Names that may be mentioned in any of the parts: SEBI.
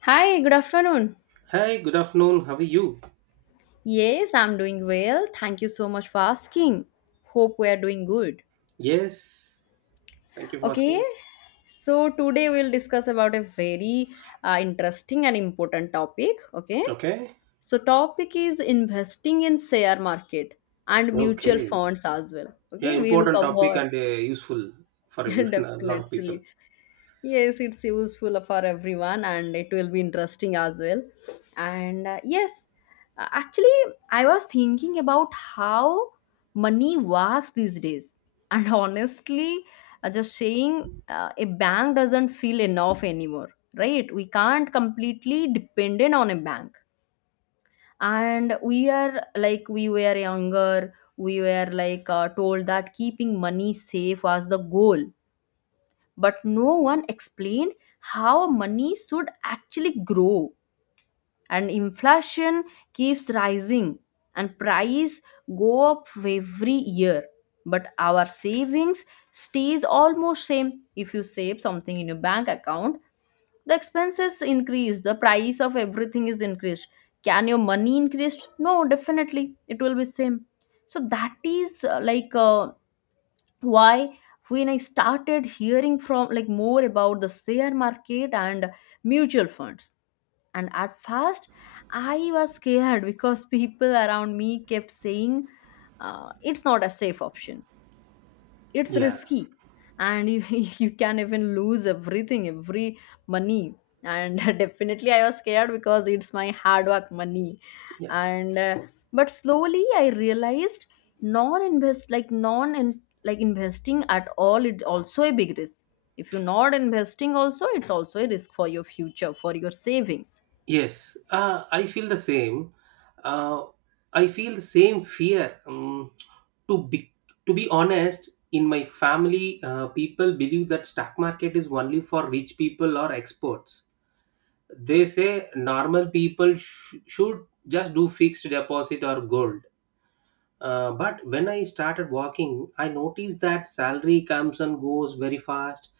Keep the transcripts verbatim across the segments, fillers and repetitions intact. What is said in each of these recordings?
Hi, good afternoon. Hi, good afternoon. How are you? Yes, I'm doing well. Thank you so much for asking. Hope we are doing good. Yes, thank you for Okay, asking. so today we'll discuss about a very uh, interesting and important topic. Okay, Okay, so topic is investing in share market and mutual okay. funds as well. Yeah, Okay, we'll important topic cover. and uh, useful for everyone, a lot of people. Definitely. Yes, it's useful for everyone and it will be interesting as well. And uh, yes, uh, actually, I was thinking about how money works these days. And honestly, uh, just saying uh, a bank doesn't feel enough anymore, right? We can't completely dependent on a bank. And we are like we were younger, we were like uh, told that keeping money safe was the goal, but no one explained how money should actually grow, and inflation keeps rising and price go up every year, but our savings stays almost same. If you save something in your bank account, the expenses increase, the price of everything is increased. Can your money increase? No, definitely it will be same. So that is uh, like uh, why, when I started hearing from like more about the share market and mutual funds, and at first I was scared because people around me kept saying, uh, it's not a safe option, it's Yeah, risky, and you, you can even lose everything, every money. And definitely I was scared because it's my hard work money. yeah. And uh, but slowly I realized non invest like non in, like investing at all, it's also a big risk. If you're not investing also, it's also a risk for your future, for your savings. Yes, uh, I feel the same. Uh, I feel the same fear. Um, to be to be honest, in my family, uh, people believe that stock market is only for rich people or experts. They say normal people sh- should just do fixed deposit or gold. Uh, but when I started walking, I noticed that salary comes and goes very fast.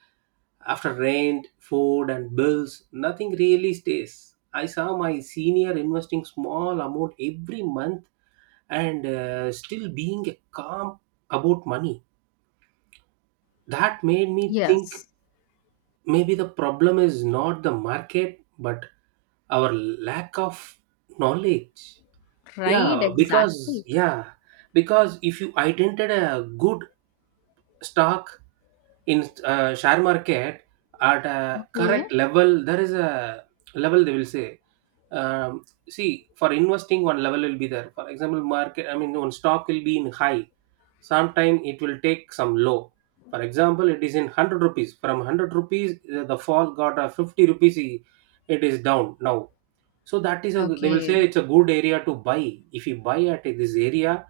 After rent, food, and bills, nothing really stays. I saw my senior investing small amount every month and uh, still being calm about money. That made me think Yes, maybe the problem is not the market but our lack of knowledge. right, Yeah, because exactly. yeah, because if you identified a good stock in uh, share market at a Okay, correct level, there is a level they will say. um, See, for investing one level will be there. For example, market, I mean one stock will be in high, sometime it will take some low. For example, it is in 100 rupees. From 100 rupees the the fall got a 50 rupees. I- it is down now, so that is a, they will say, okay, it's a good area to buy. If you buy at this area,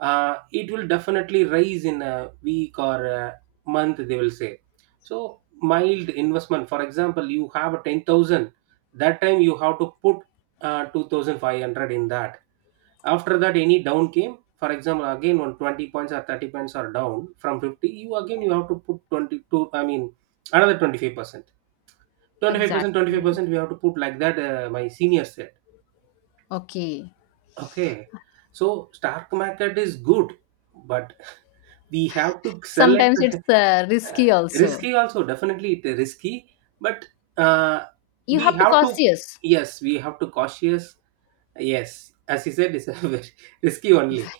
uh, it will definitely rise in a week or a month, they will say. So mild investment. For example, you have a ten thousand. That time you have to put uh, two thousand five hundred in that. After that, any down came. For example, again on twenty points or thirty points are down from fifty. You again, you have to put twenty two. I mean another twenty five percent. 25% exactly, 25% we have to put, like that uh, my senior said. okay. Okay. So stock market is good, but we have to select. Sometimes it's uh, uh, risky also. Risky also. Definitely it is risky, but uh, You we have to have to cautious. yes, we have to cautious. Yes, as you said, it's a very risky only.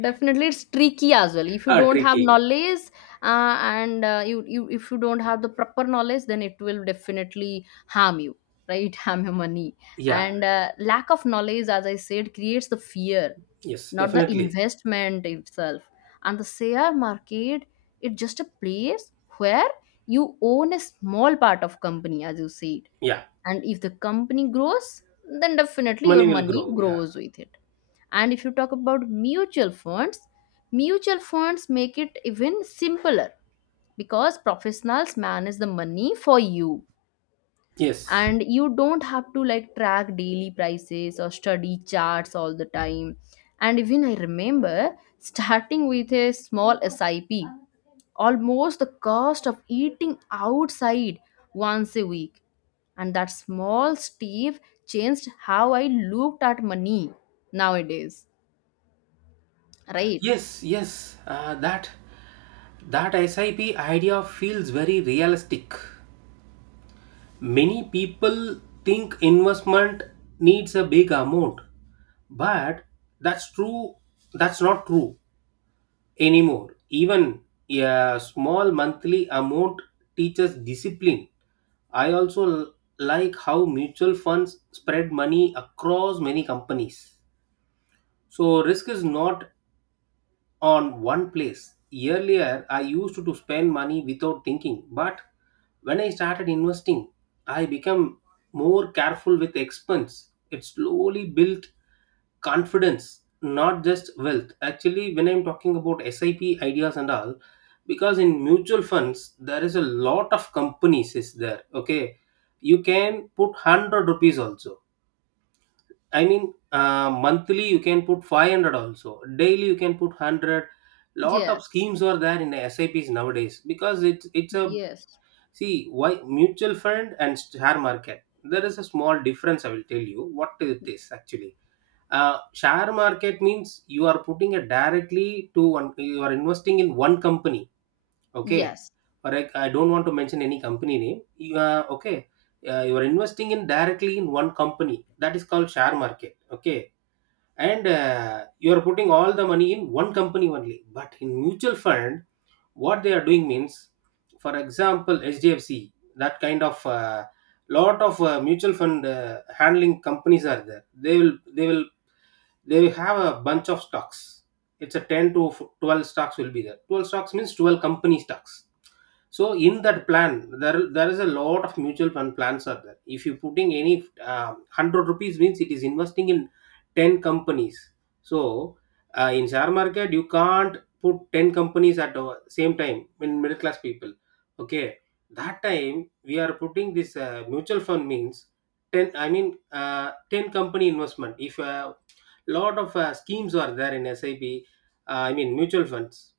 Definitely it's tricky as well if you Uh, don't have Tricky. knowledge, uh, and uh, you, you if you don't have the proper knowledge, then it will definitely harm you, right? Harm your money. Yeah. And uh, lack of knowledge, as I said, creates the fear, Yes. not the Definitely. investment itself. And the share market, it's just a place where you own a small part of company, as you said. Yeah. And if the company grows, then definitely your Money will money grow. Yeah. grows with it. And if you talk about mutual funds, mutual funds make it even simpler because professionals manage the money for you, Yes. and you don't have to like track daily prices or study charts all the time. And even I remember starting with a small SIP, almost the cost of eating outside once a week, and that small step changed how I looked at money nowadays, right? Yes. Yes. Uh, that that S I P idea feels very realistic. Many people think investment needs a big amount, but that's true. That's not true anymore. Even a small monthly amount teaches discipline. I also l- like how mutual funds spread money across many companies. So risk is not on one place. Earlier, I used to spend money without thinking, but when I started investing, I became more careful with expense. It slowly built confidence, not just wealth. Actually, when I'm talking about S I P ideas and all, because in mutual funds there is a lot of companies is there. Okay, you can put one hundred rupees also. I mean, uh, monthly you can put five hundred also. Daily you can put one hundred. Lot of Yes, schemes are there in S I Ps nowadays, because it's it's a. yes, See, why mutual fund and share market, there is a small difference. I will tell you what it is actually. Uh, share market means you are putting it directly to one. You are investing in one company. Okay, yes, or I, I don't want to mention any company name. You are okay. Uh, you are investing in directly in one company, that is called share market. Okay, and uh, you are putting all the money in one company only, but in mutual fund what they are doing means, for example hdfc, that kind of uh, lot of uh, mutual fund uh, handling companies are there. They will they will they will have a bunch of stocks. It's a ten to twelve stocks will be there. twelve stocks means twelve company stocks. So in that plan there there is a lot of mutual fund plans are there. If you putting any uh, one hundred rupees means it is investing in ten companies. So uh, in share market you can't put ten companies at the same time in middle class people. Okay, that time we are putting this uh, mutual fund means ten, I mean uh, ten company investment. If a lot of uh, schemes are there in sip, uh, I mean mutual funds,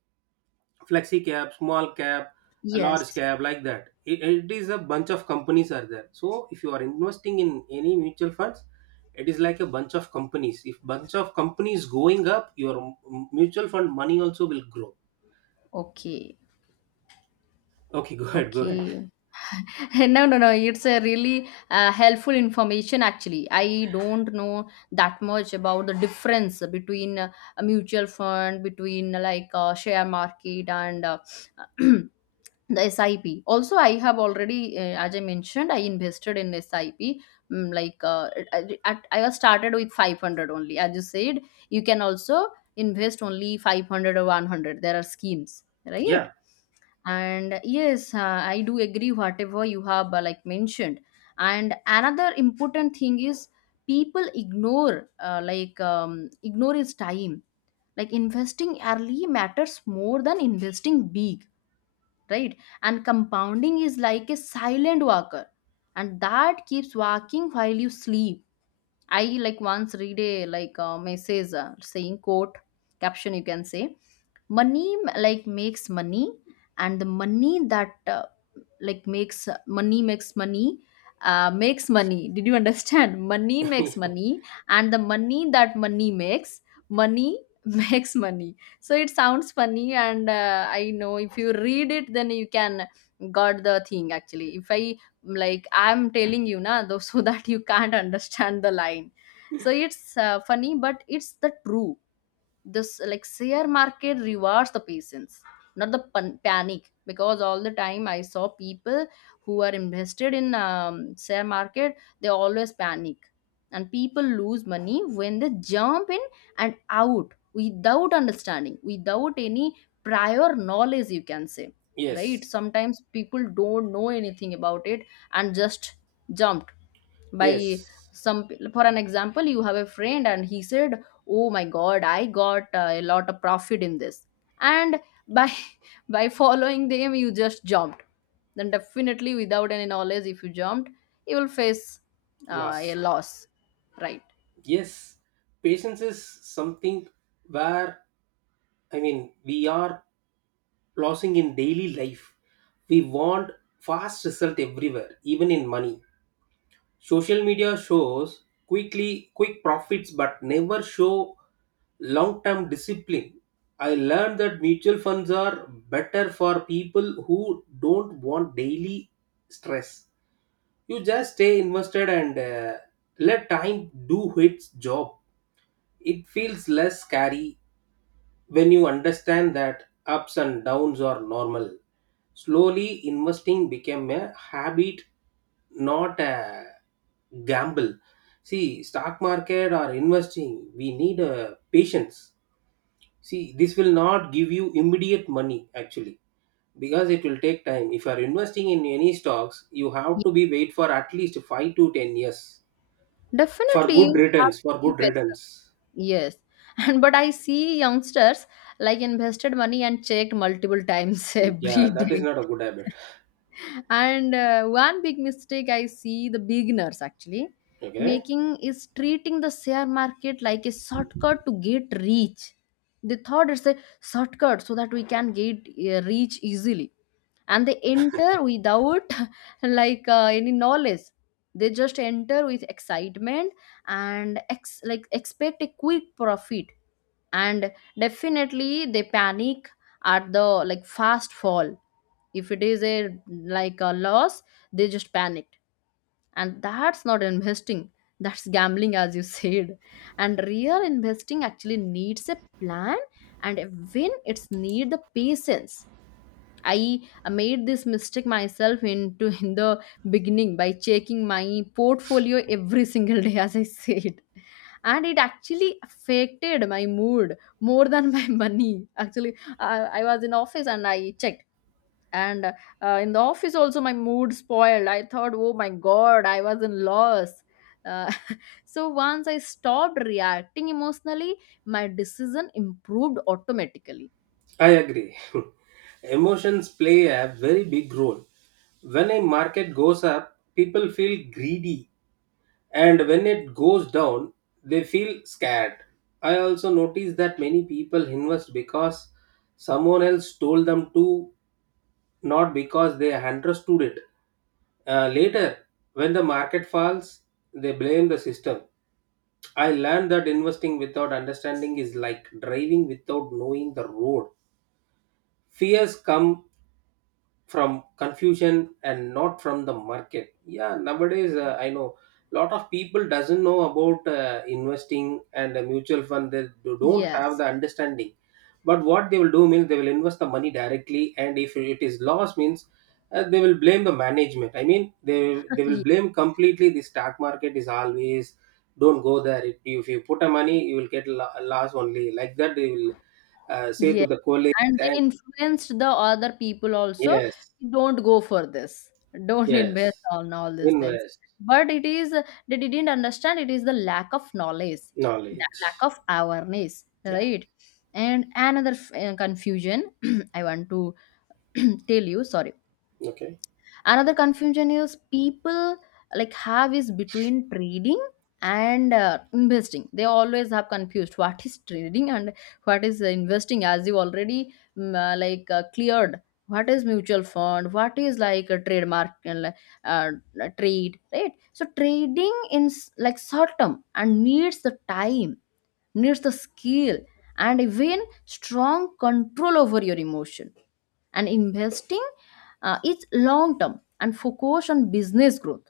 flexi cap, small cap, a large yes. cap, like that, it, it is a bunch of companies are there. So if you are investing in any mutual funds, it is like a bunch of companies. If bunch of companies going up, your m- mutual fund money also will grow. Okay, Okay. Go ahead, go ahead. okay. No, no, no. It's a really uh, helpful information, actually. I don't know that much about the difference between uh, a mutual fund, between uh, like uh, share market and uh, the S I P. Also, I have already, uh, as I mentioned, I invested in S I P. Mm, like uh, I, I I was started with five hundred only. As you said, you can also invest only five hundred or one hundred. There are schemes, right? Yeah. And yes, uh, I do agree whatever you have uh, like mentioned. And another important thing is people ignore uh, like um, ignore is time. Like investing early matters more than investing big, right? And compounding is like a silent walker, and that keeps walking while you sleep. I like once read a like a message uh, saying quote, caption you can say, money like makes money, and the money that uh, like makes money makes money, uh, makes money. Did you understand? Money makes money, and the money that money makes money makes money. So it sounds funny, and uh, I know if you read it, then you can got the thing actually. If I like I'm telling you na though, so that you can't understand the line. So it's uh, funny, but it's the true. This like share market rewards the patience, not the pan- panic, because all the time I saw people who are invested in um, share market, they always panic. And people lose money when they jump in and out without understanding, without any prior knowledge, you can say, right? Yes. Sometimes people don't know anything about it and just jump by Yes. some p- for an example, you have a friend and he said, oh my god, I got uh, a lot of profit in this. And by by following them, you just jumped. Then definitely without any knowledge, if you jumped, you will face uh, a Loss. loss, right? Yes. Patience is something where, I mean, we are losing in daily life. We want fast result everywhere, even in money. Social media shows quickly quick profits but never show long-term discipline. I learned that mutual funds are better for people who don't want daily stress. You just stay invested and uh, let time do its job. It feels less scary when you understand that ups and downs are normal. Slowly, investing became a habit, not a gamble. See, stock market or investing, we need uh, patience. See, this will not give you immediate money actually, because it will take time. If you are investing in any stocks, you have Ye- to be wait for at least five to ten years for Definitely good you have returns. to For be good patient. returns, Yes. And but I see youngsters like invested money and checked multiple times yeah, every that is day. not a good habit. And uh, one big mistake I see the beginners actually Okay. making is treating the share market like a shortcut to get rich. They thought it's a shortcut so that we can get uh, rich easily. And they enter without like uh, any knowledge. They just enter with excitement and ex- like expect a quick profit. And definitely they panic at the like fast fall. If it is a like a loss, they just panicked. And that's not investing, that's gambling, as you said. And real investing actually needs a plan, and when it's need the patience. I made this mistake myself into in the beginning by checking my portfolio every single day, as I said. And it actually affected my mood more than my money actually. I I was in office and I checked. And uh, in the office also my mood spoiled. I thought, oh my god, I was in loss. uh, so once I stopped reacting emotionally, my decision improved automatically. I agree. Emotions play a very big role. When a market goes up, people feel greedy, and when it goes down, they feel scared. I also notice that many people invest because someone else told them to, not because they understood it. Uh, later, when the market falls, they blame the system. I learned that investing without understanding is like driving without knowing the road. Fears come from confusion and not from the market. Yeah, nowadays uh, I know lot of people doesn't know about uh, investing and a mutual fund. They do- don't have the Yes. understanding, but what they will do means, they will invest the money directly. And if it is loss means uh, they will blame the management. I mean, they they will blame completely, the stock market is always, don't go there. If you if you put a money you will get lo- loss only, like that they will uh, say to Ye- the colleagues. And they And influenced the other people also, yes, "Don't go for this. Don't invest yes. on all these things." Invest. But it is uh, they didn't understand, it is the lack of knowledge, the lack Knowledge. of awareness, Yeah. right? And another f- uh, confusion I want to tell you, sorry, Okay. another confusion is people like have is between trading and uh, investing. They always have confused what is trading and what is investing. As you already mm, uh, like uh, cleared what is mutual fund, what is like a trademark uh, like, uh, trade, right? So trading in s- like short term and needs the time, needs the skill, and even strong control over your emotion. And investing uh, is long term and focused on business growth.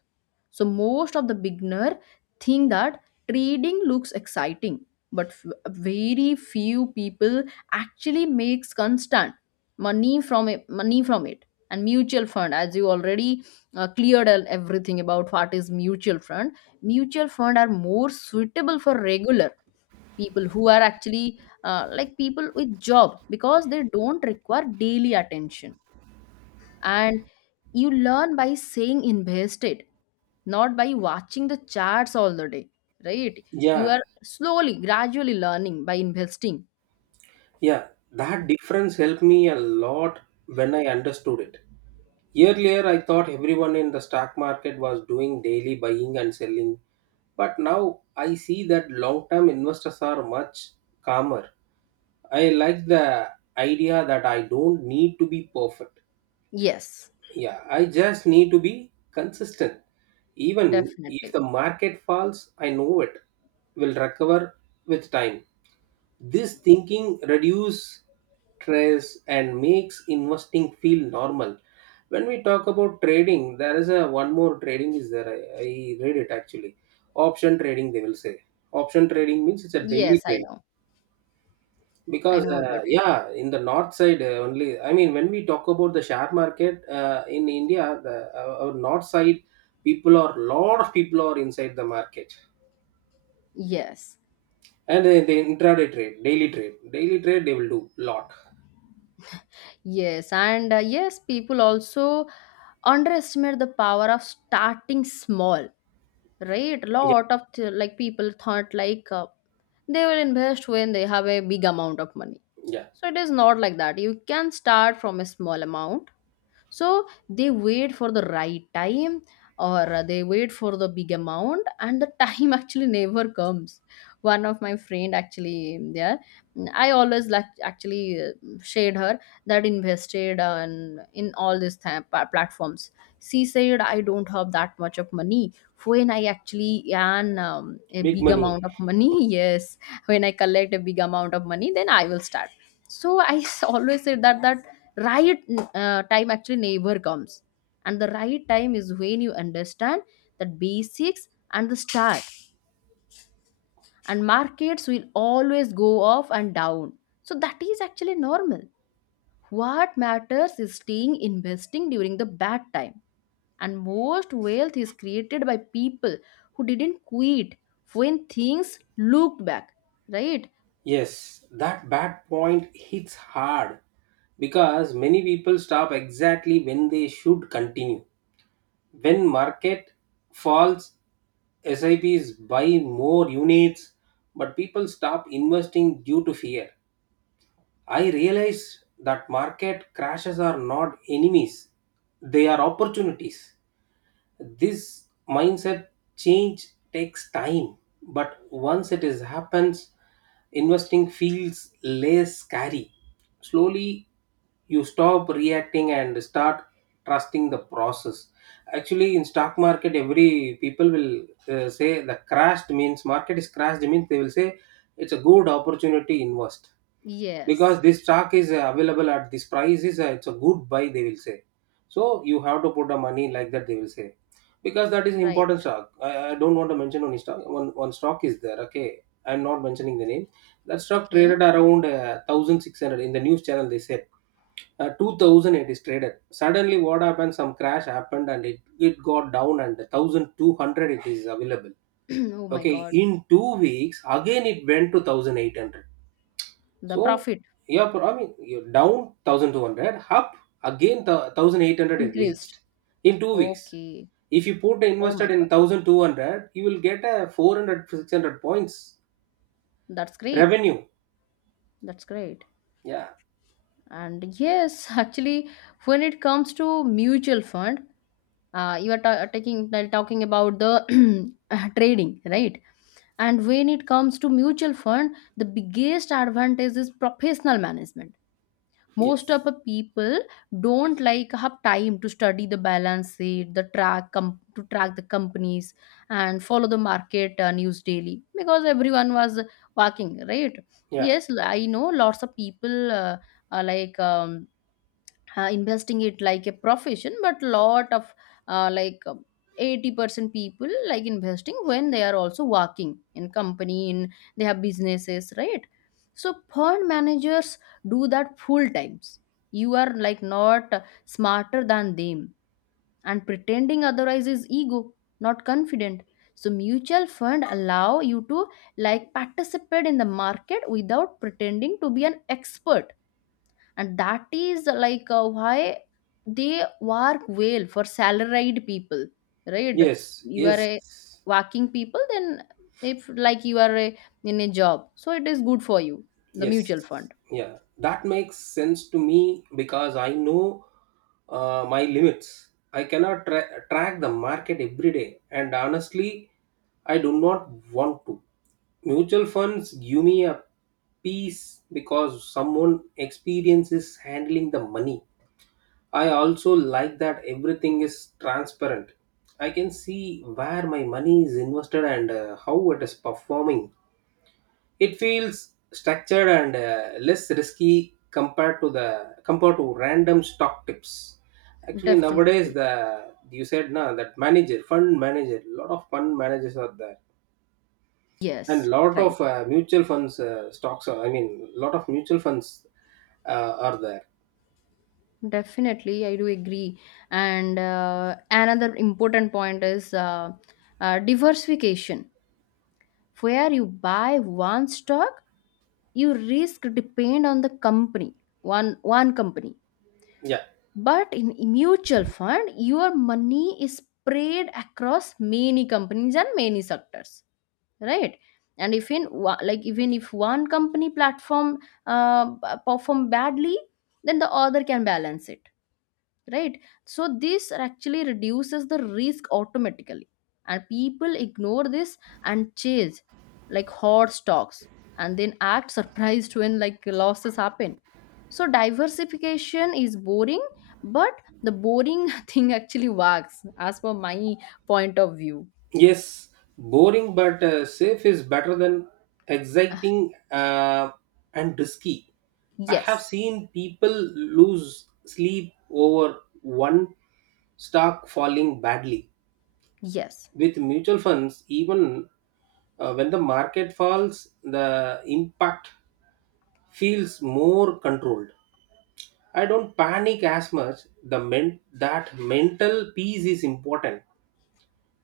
So most of the beginner think that trading looks exciting, but f- very few people actually makes constant money from it, money from it. And mutual fund, as you already uh, cleared el- everything about what is mutual fund, mutual fund are more suitable for regular people who are actually uh, like people with job because they don't require daily attention. And you learn by saying invested, not by watching the charts all the day, right? You Yeah, are slowly gradually learning by investing. yeah. That difference helped me a lot when I understood it. Earlier, I thought everyone in the stock market was doing daily buying and selling, but now I see that long term investors are much calmer. I like the idea that I don't need to be perfect. Yes, Yeah, I just need to be consistent. Even if definitely. the market falls, I know it will recover with time. This thinking reduces stress and makes investing feel normal. When we talk about trading, there is a one more trading is there. I, I read it actually. Option trading, they will say. Option trading means it's a daily Yes, I trade, know. I because know uh, about it. yeah, in the north side uh, only. I mean, when we talk about the share market uh, in India, the uh, our north side people are, lot of people are inside the market. Yes. And they, they intraday trade, daily trade, daily trade they will do lot. Yes, and uh, yes, people also underestimate the power of starting small, right? Yeah. Lot of th- like people thought like uh, they will invest when they have a big amount of money. Yeah. So it is not like that, you can start from a small amount. So they wait for the right time, or they wait for the big amount, and the time actually never comes. One of my friend actually there, I always like actually uh, shared her that invested on in all these th- platforms. She said, I don't have that much of money. When I actually earn um, a Big big money. amount of money, yes, when I collect a big amount of money, then I will start. So I always said that that, right, uh, time actually never comes. And the right time is when you understand the basics and the start. And markets will always go up and down, so that is actually normal. What matters is staying investing during the bad time. And most wealth is created by people who didn't quit when things looked back, right? Yes, that bad point hits hard, because many people stop exactly when they should continue. When market falls, S I Ps buy more units, but people stop investing due to fear. I realize that market crashes are not enemies, they are opportunities. This mindset change takes time, but once it is happens, investing feels less scary. Slowly, you stop reacting and start trusting the process. Actually, in stock market, every people will uh, say the crashed means, market is crashed means, they will say it's a good opportunity invest, because Yes, this stock is uh, available at this price is, uh, it's a good buy they will say. So you have to put the money, like that they will say, because that is an right, important stock. I, I don't want to mention, only stock one, one stock is there. Okay, I'm not mentioning the name. That stock okay. traded around uh, one thousand six hundred in the news channel they said. uh, two thousand it is traded. Suddenly what happened, some crash happened and it, it got down and one thousand two hundred it is available. Oh my Okay, god, in two weeks again it went to one thousand eight hundred. the So profit yeah, but I mean, you're down one thousand two hundred, up again th- one thousand eight hundred it increased, reached in two weeks. okay. If you put Oh invested my in God, one thousand two hundred, you will get a four hundred six hundred points that's great. revenue. That's great. Yeah, And yes, actually, when it comes to mutual fund, uh, you are ta- taking uh, talking about the uh, trading, right? And when it comes to mutual fund, the biggest advantage is professional management. Most yes, of the people don't like have time to study the balance sheet, the track com- to track the companies and follow the market uh, news daily because everyone was working, right? yeah, Yes, I know lots of people uh, are like um, uh, investing it like a profession, but lot of uh, like um, eighty percent people like investing when they are also working in company, in they have businesses, right? So fund managers do that full times. You are like not smarter than them, and pretending otherwise is ego, not confident. So mutual fund allow you to like participate in the market without pretending to be an expert, and that is like uh, why they work well for salaried people, right? yes, You are yes, a working people, then if like you are a, in a job, so it is good for you, the mutual yes, fund. yeah, that makes sense to me, because I know uh, my limits. I cannot tra- track the market every day, and honestly, I do not want to. Mutual funds give me a peace, because someone experiences handling the money. I also like that everything is transparent. I can see where my money is invested and uh, how it is performing. It feels structured and uh, less risky compared to the compared to random stock tips. Actually, nowadays Definitely. the you said na that manager fund manager lot of fund managers are there and Yes, lot right. of uh, mutual funds uh, stocks. Are, I mean, lot of mutual funds uh, are there. Definitely, I do agree. And uh, another important point is uh, uh, diversification. Where you buy one stock, you risk depend on the company, one one company. Yeah. But in mutual fund, your money is spread across many companies and many sectors, right? And if in wa- like even if one company platform uh, perform badly, then the other can balance it, right? So this actually reduces the risk automatically, and people ignore this and chase like hot stocks and then act surprised when like losses happen. So diversification is boring, but the boring thing actually works, as per my point of view. Yes, boring but uh, safe is better than exciting uh, and risky. I have Yes, seen people lose sleep over one stock falling badly. yes, With mutual funds, even uh, when the market falls, the impact feels more controlled. I don't panic as much. The men- that mental peace is important,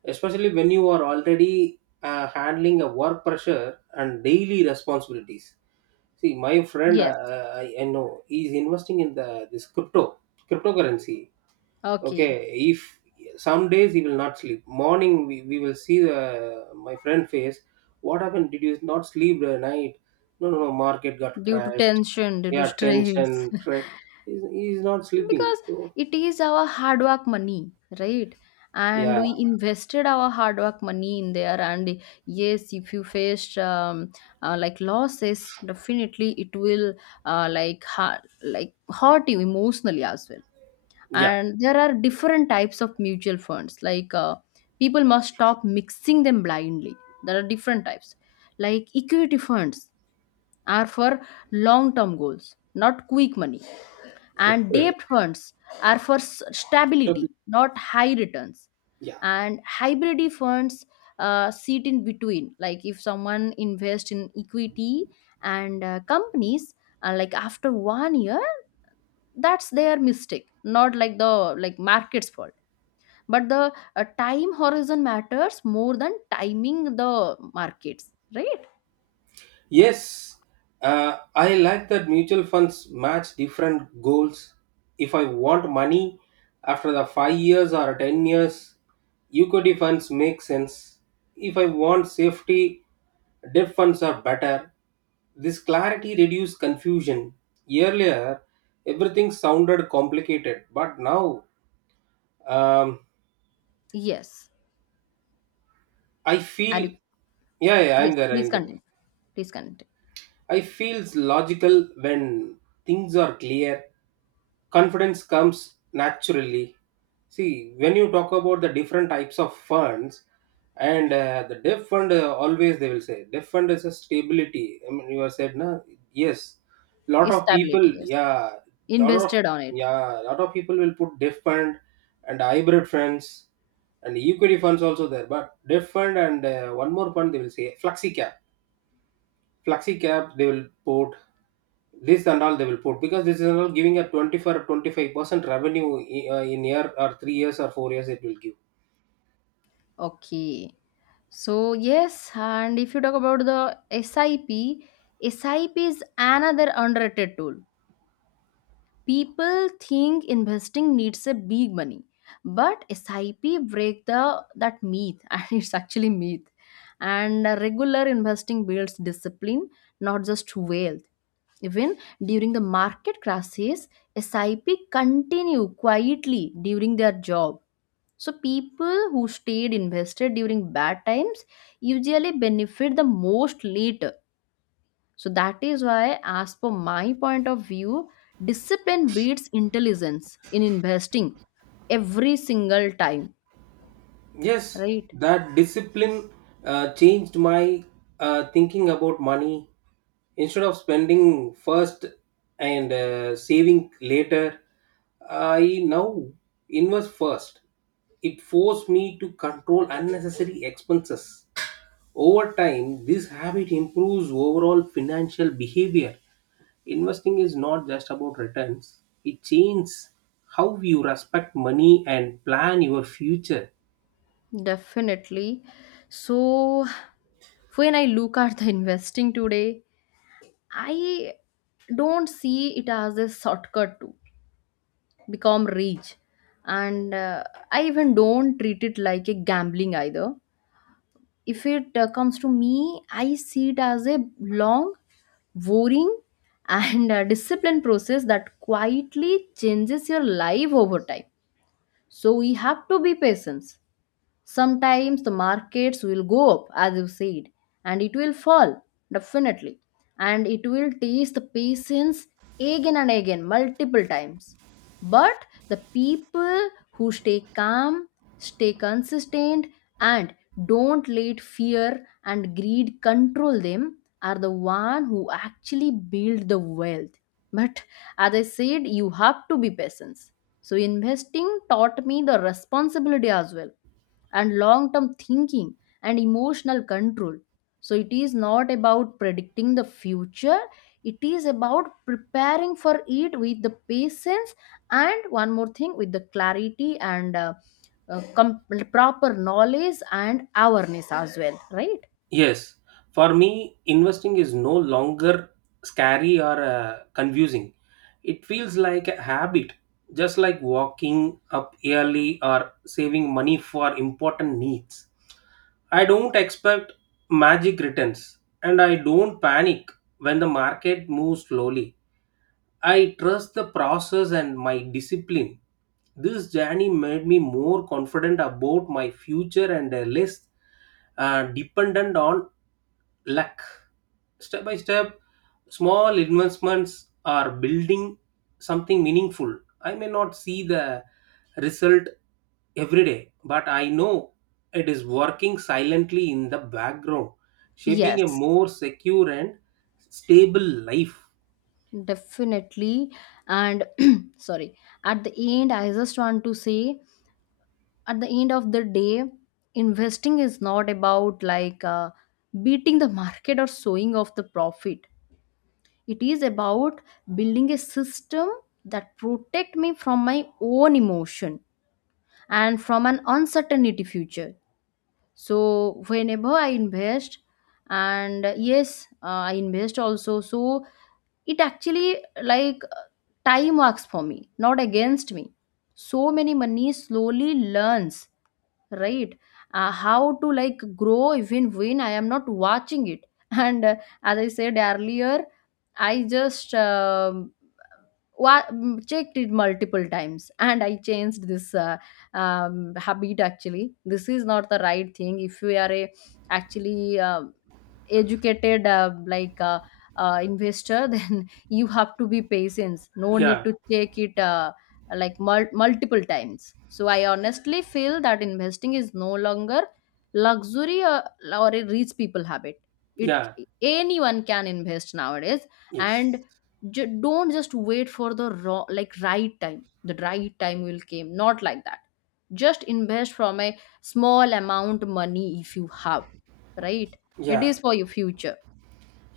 especially when you are already uh, handling a work pressure and daily responsibilities. See my friend, yes. uh, I, I know he's investing in the this crypto cryptocurrency. Okay, Okay. if some days he will not sleep, morning we, we will see the, my friend face. What happened, did you not sleep the night? No, no, no, market got Due to crashed. tension, due to Yeah, stress. tension, tre- he's, he's not sleeping, Because so it is our hard work money, right? And yeah. we invested our hard work money in there. And yes, if you faced um, uh, like losses, definitely it will uh, like ha- like hurt you emotionally as well. Yeah. And there are different types of mutual funds, like uh, people must stop mixing them blindly. There are different types, like equity funds are for long term goals, not quick money. And Okay. debt funds are for s- So stability, not high returns. yeah. And hybrid funds uh, sit in between. Like if someone invests in equity and uh, companies uh, like after one year, that's their mistake, not like the like market's fault. But the uh, time horizon matters more than timing the markets, right? Yes, uh, I like that mutual funds match different goals. If I want money after the five years or ten years, equity funds make sense. If I want safety, debt funds are better. This clarity reduces confusion. Earlier, everything sounded complicated, but now um, Yes, I are feel you? yeah, yeah, I'm Yes, there, please I'm there. continue, please continue. I feels logical when things are clear. Confidence comes naturally. See, when you talk about the different types of funds, and uh, the debt fund uh, always they will say debt fund is a stability. I mean, you have said na yes, lot of people, Stability, yes, yeah, lot of invested on it. yeah, lot of people will put debt fund and hybrid funds and equity funds also there, but debt fund and uh, one more fund they will say flexi cap, flexi cap they will put this and all they will put because this is all giving a twenty-four or twenty-five percent revenue i- uh, in year or three years or four years it will give. Okay. So, yes, and if you talk about the S I P, S I P is another underrated tool. People think investing needs a big money, but S I P break the that myth, and it's actually myth. And uh, regular investing builds discipline, not just wealth. Even during the market crashes, S I P continue quietly during their job. So people who stayed invested during bad times usually benefit the most later. So that is why, as per my point of view, discipline beats intelligence in investing every single time. Yes, Right? that discipline uh, changed my uh, thinking about money. Instead of spending first and uh, saving later, I now invest first. It forced me to control unnecessary expenses. Over time, this habit improves overall financial behavior. Investing is not just about returns, it changes how you respect money and plan your future. Definitely. So when I look at the investing today, I don't see it as a shortcut to become rich. And uh, I even don't treat it like a gambling either. If it uh, comes to me, I see it as a long, boring and uh, disciplined process that quietly changes your life over time. So we have to be patient. Sometimes the markets will go up, as you said, and it will fall, definitely. And it will test the patience again and again, multiple times. But the people who stay calm, stay consistent, and don't let fear and greed control them are the one who actually build the wealth. But as I said, you have to be patient. So investing taught me the responsibility as well, and long term thinking and emotional control. So, it is not about predicting the future, it is about preparing for it with the patience, and one more thing, with the clarity and uh, uh, com- proper knowledge and awareness as well, right? Yes, for me, investing is no longer scary or uh, confusing. It feels like a habit, just like walking up early or saving money for important needs. I don't expect magic returns and I don't panic when the market moves slowly. I trust the process and my discipline. This journey made me more confident about my future and uh, less uh, dependent on luck. Step by step, small investments are building something meaningful. I may not see the result every day, but I know it is working silently in the background, shaping a Yes, more secure and stable life. definitely. And sorry, at the end, I just want to say, at the end of the day, investing is not about like uh, beating the market or showing off the profit. It is about building a system that protect me from my own emotion and from an uncertainty future. So whenever I invest, and uh, yes, uh, I invest also, so it actually like uh, time works for me, not against me. So many money slowly learns, right, uh, how to like grow even when I am not watching it. And uh, as I said earlier, I just um, wa- mm, checked it multiple times, and I changed this uh, um, habit. Actually this is not the right thing if we are a actually uh, educated uh, like uh, uh, investor. Then you have to be patient, no need Yeah, to check it uh, like mul- multiple times. So I honestly feel that investing is no longer luxury, or, or a rich people habit. It, yeah. anyone can invest nowadays. And Yes. j- don't just wait for the raw, like right time. The right time will came, not like that. Just invest from a small amount money if you have, right? It Yeah. is for your future.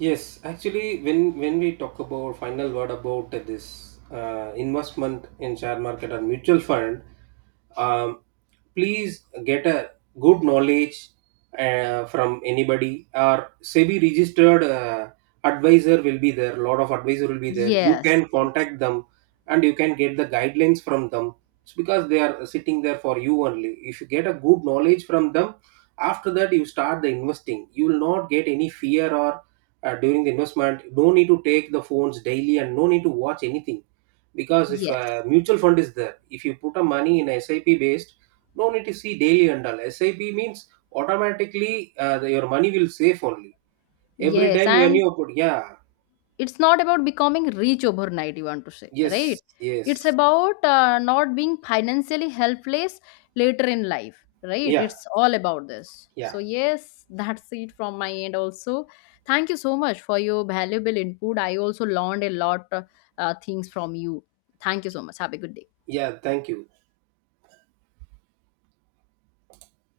Yes, actually, when when we talk about final word about this uh, investment in share market or mutual fund, um, please get a good knowledge uh, from anybody, or SEBI registered uh, advisor will be there. Lot of advisor will be there. You Yes, can yes, contact them, and you can get the guidelines from them. It's because they are sitting there for you only. If you get a good knowledge from them, after that you start the investing. You will not get any fear or uh, during the investment, no need to take the phones daily and no need to watch anything, because if uh, yes, mutual fund is there, if you put a money in sip based, no need to see daily and all sip means automatically uh, the- your money will save only every yes. time when And you put yeah. it's not about becoming rich overnight, you want to say, right? Yes, It's yes, about uh, not being financially helpless later in life, right? yeah, It's all about this. yeah, So, yes, that's it from my end also. Thank you so much for your valuable input. I also learned a lot uh, uh, things from you. Thank you so much. Have a good day. yeah, thank you.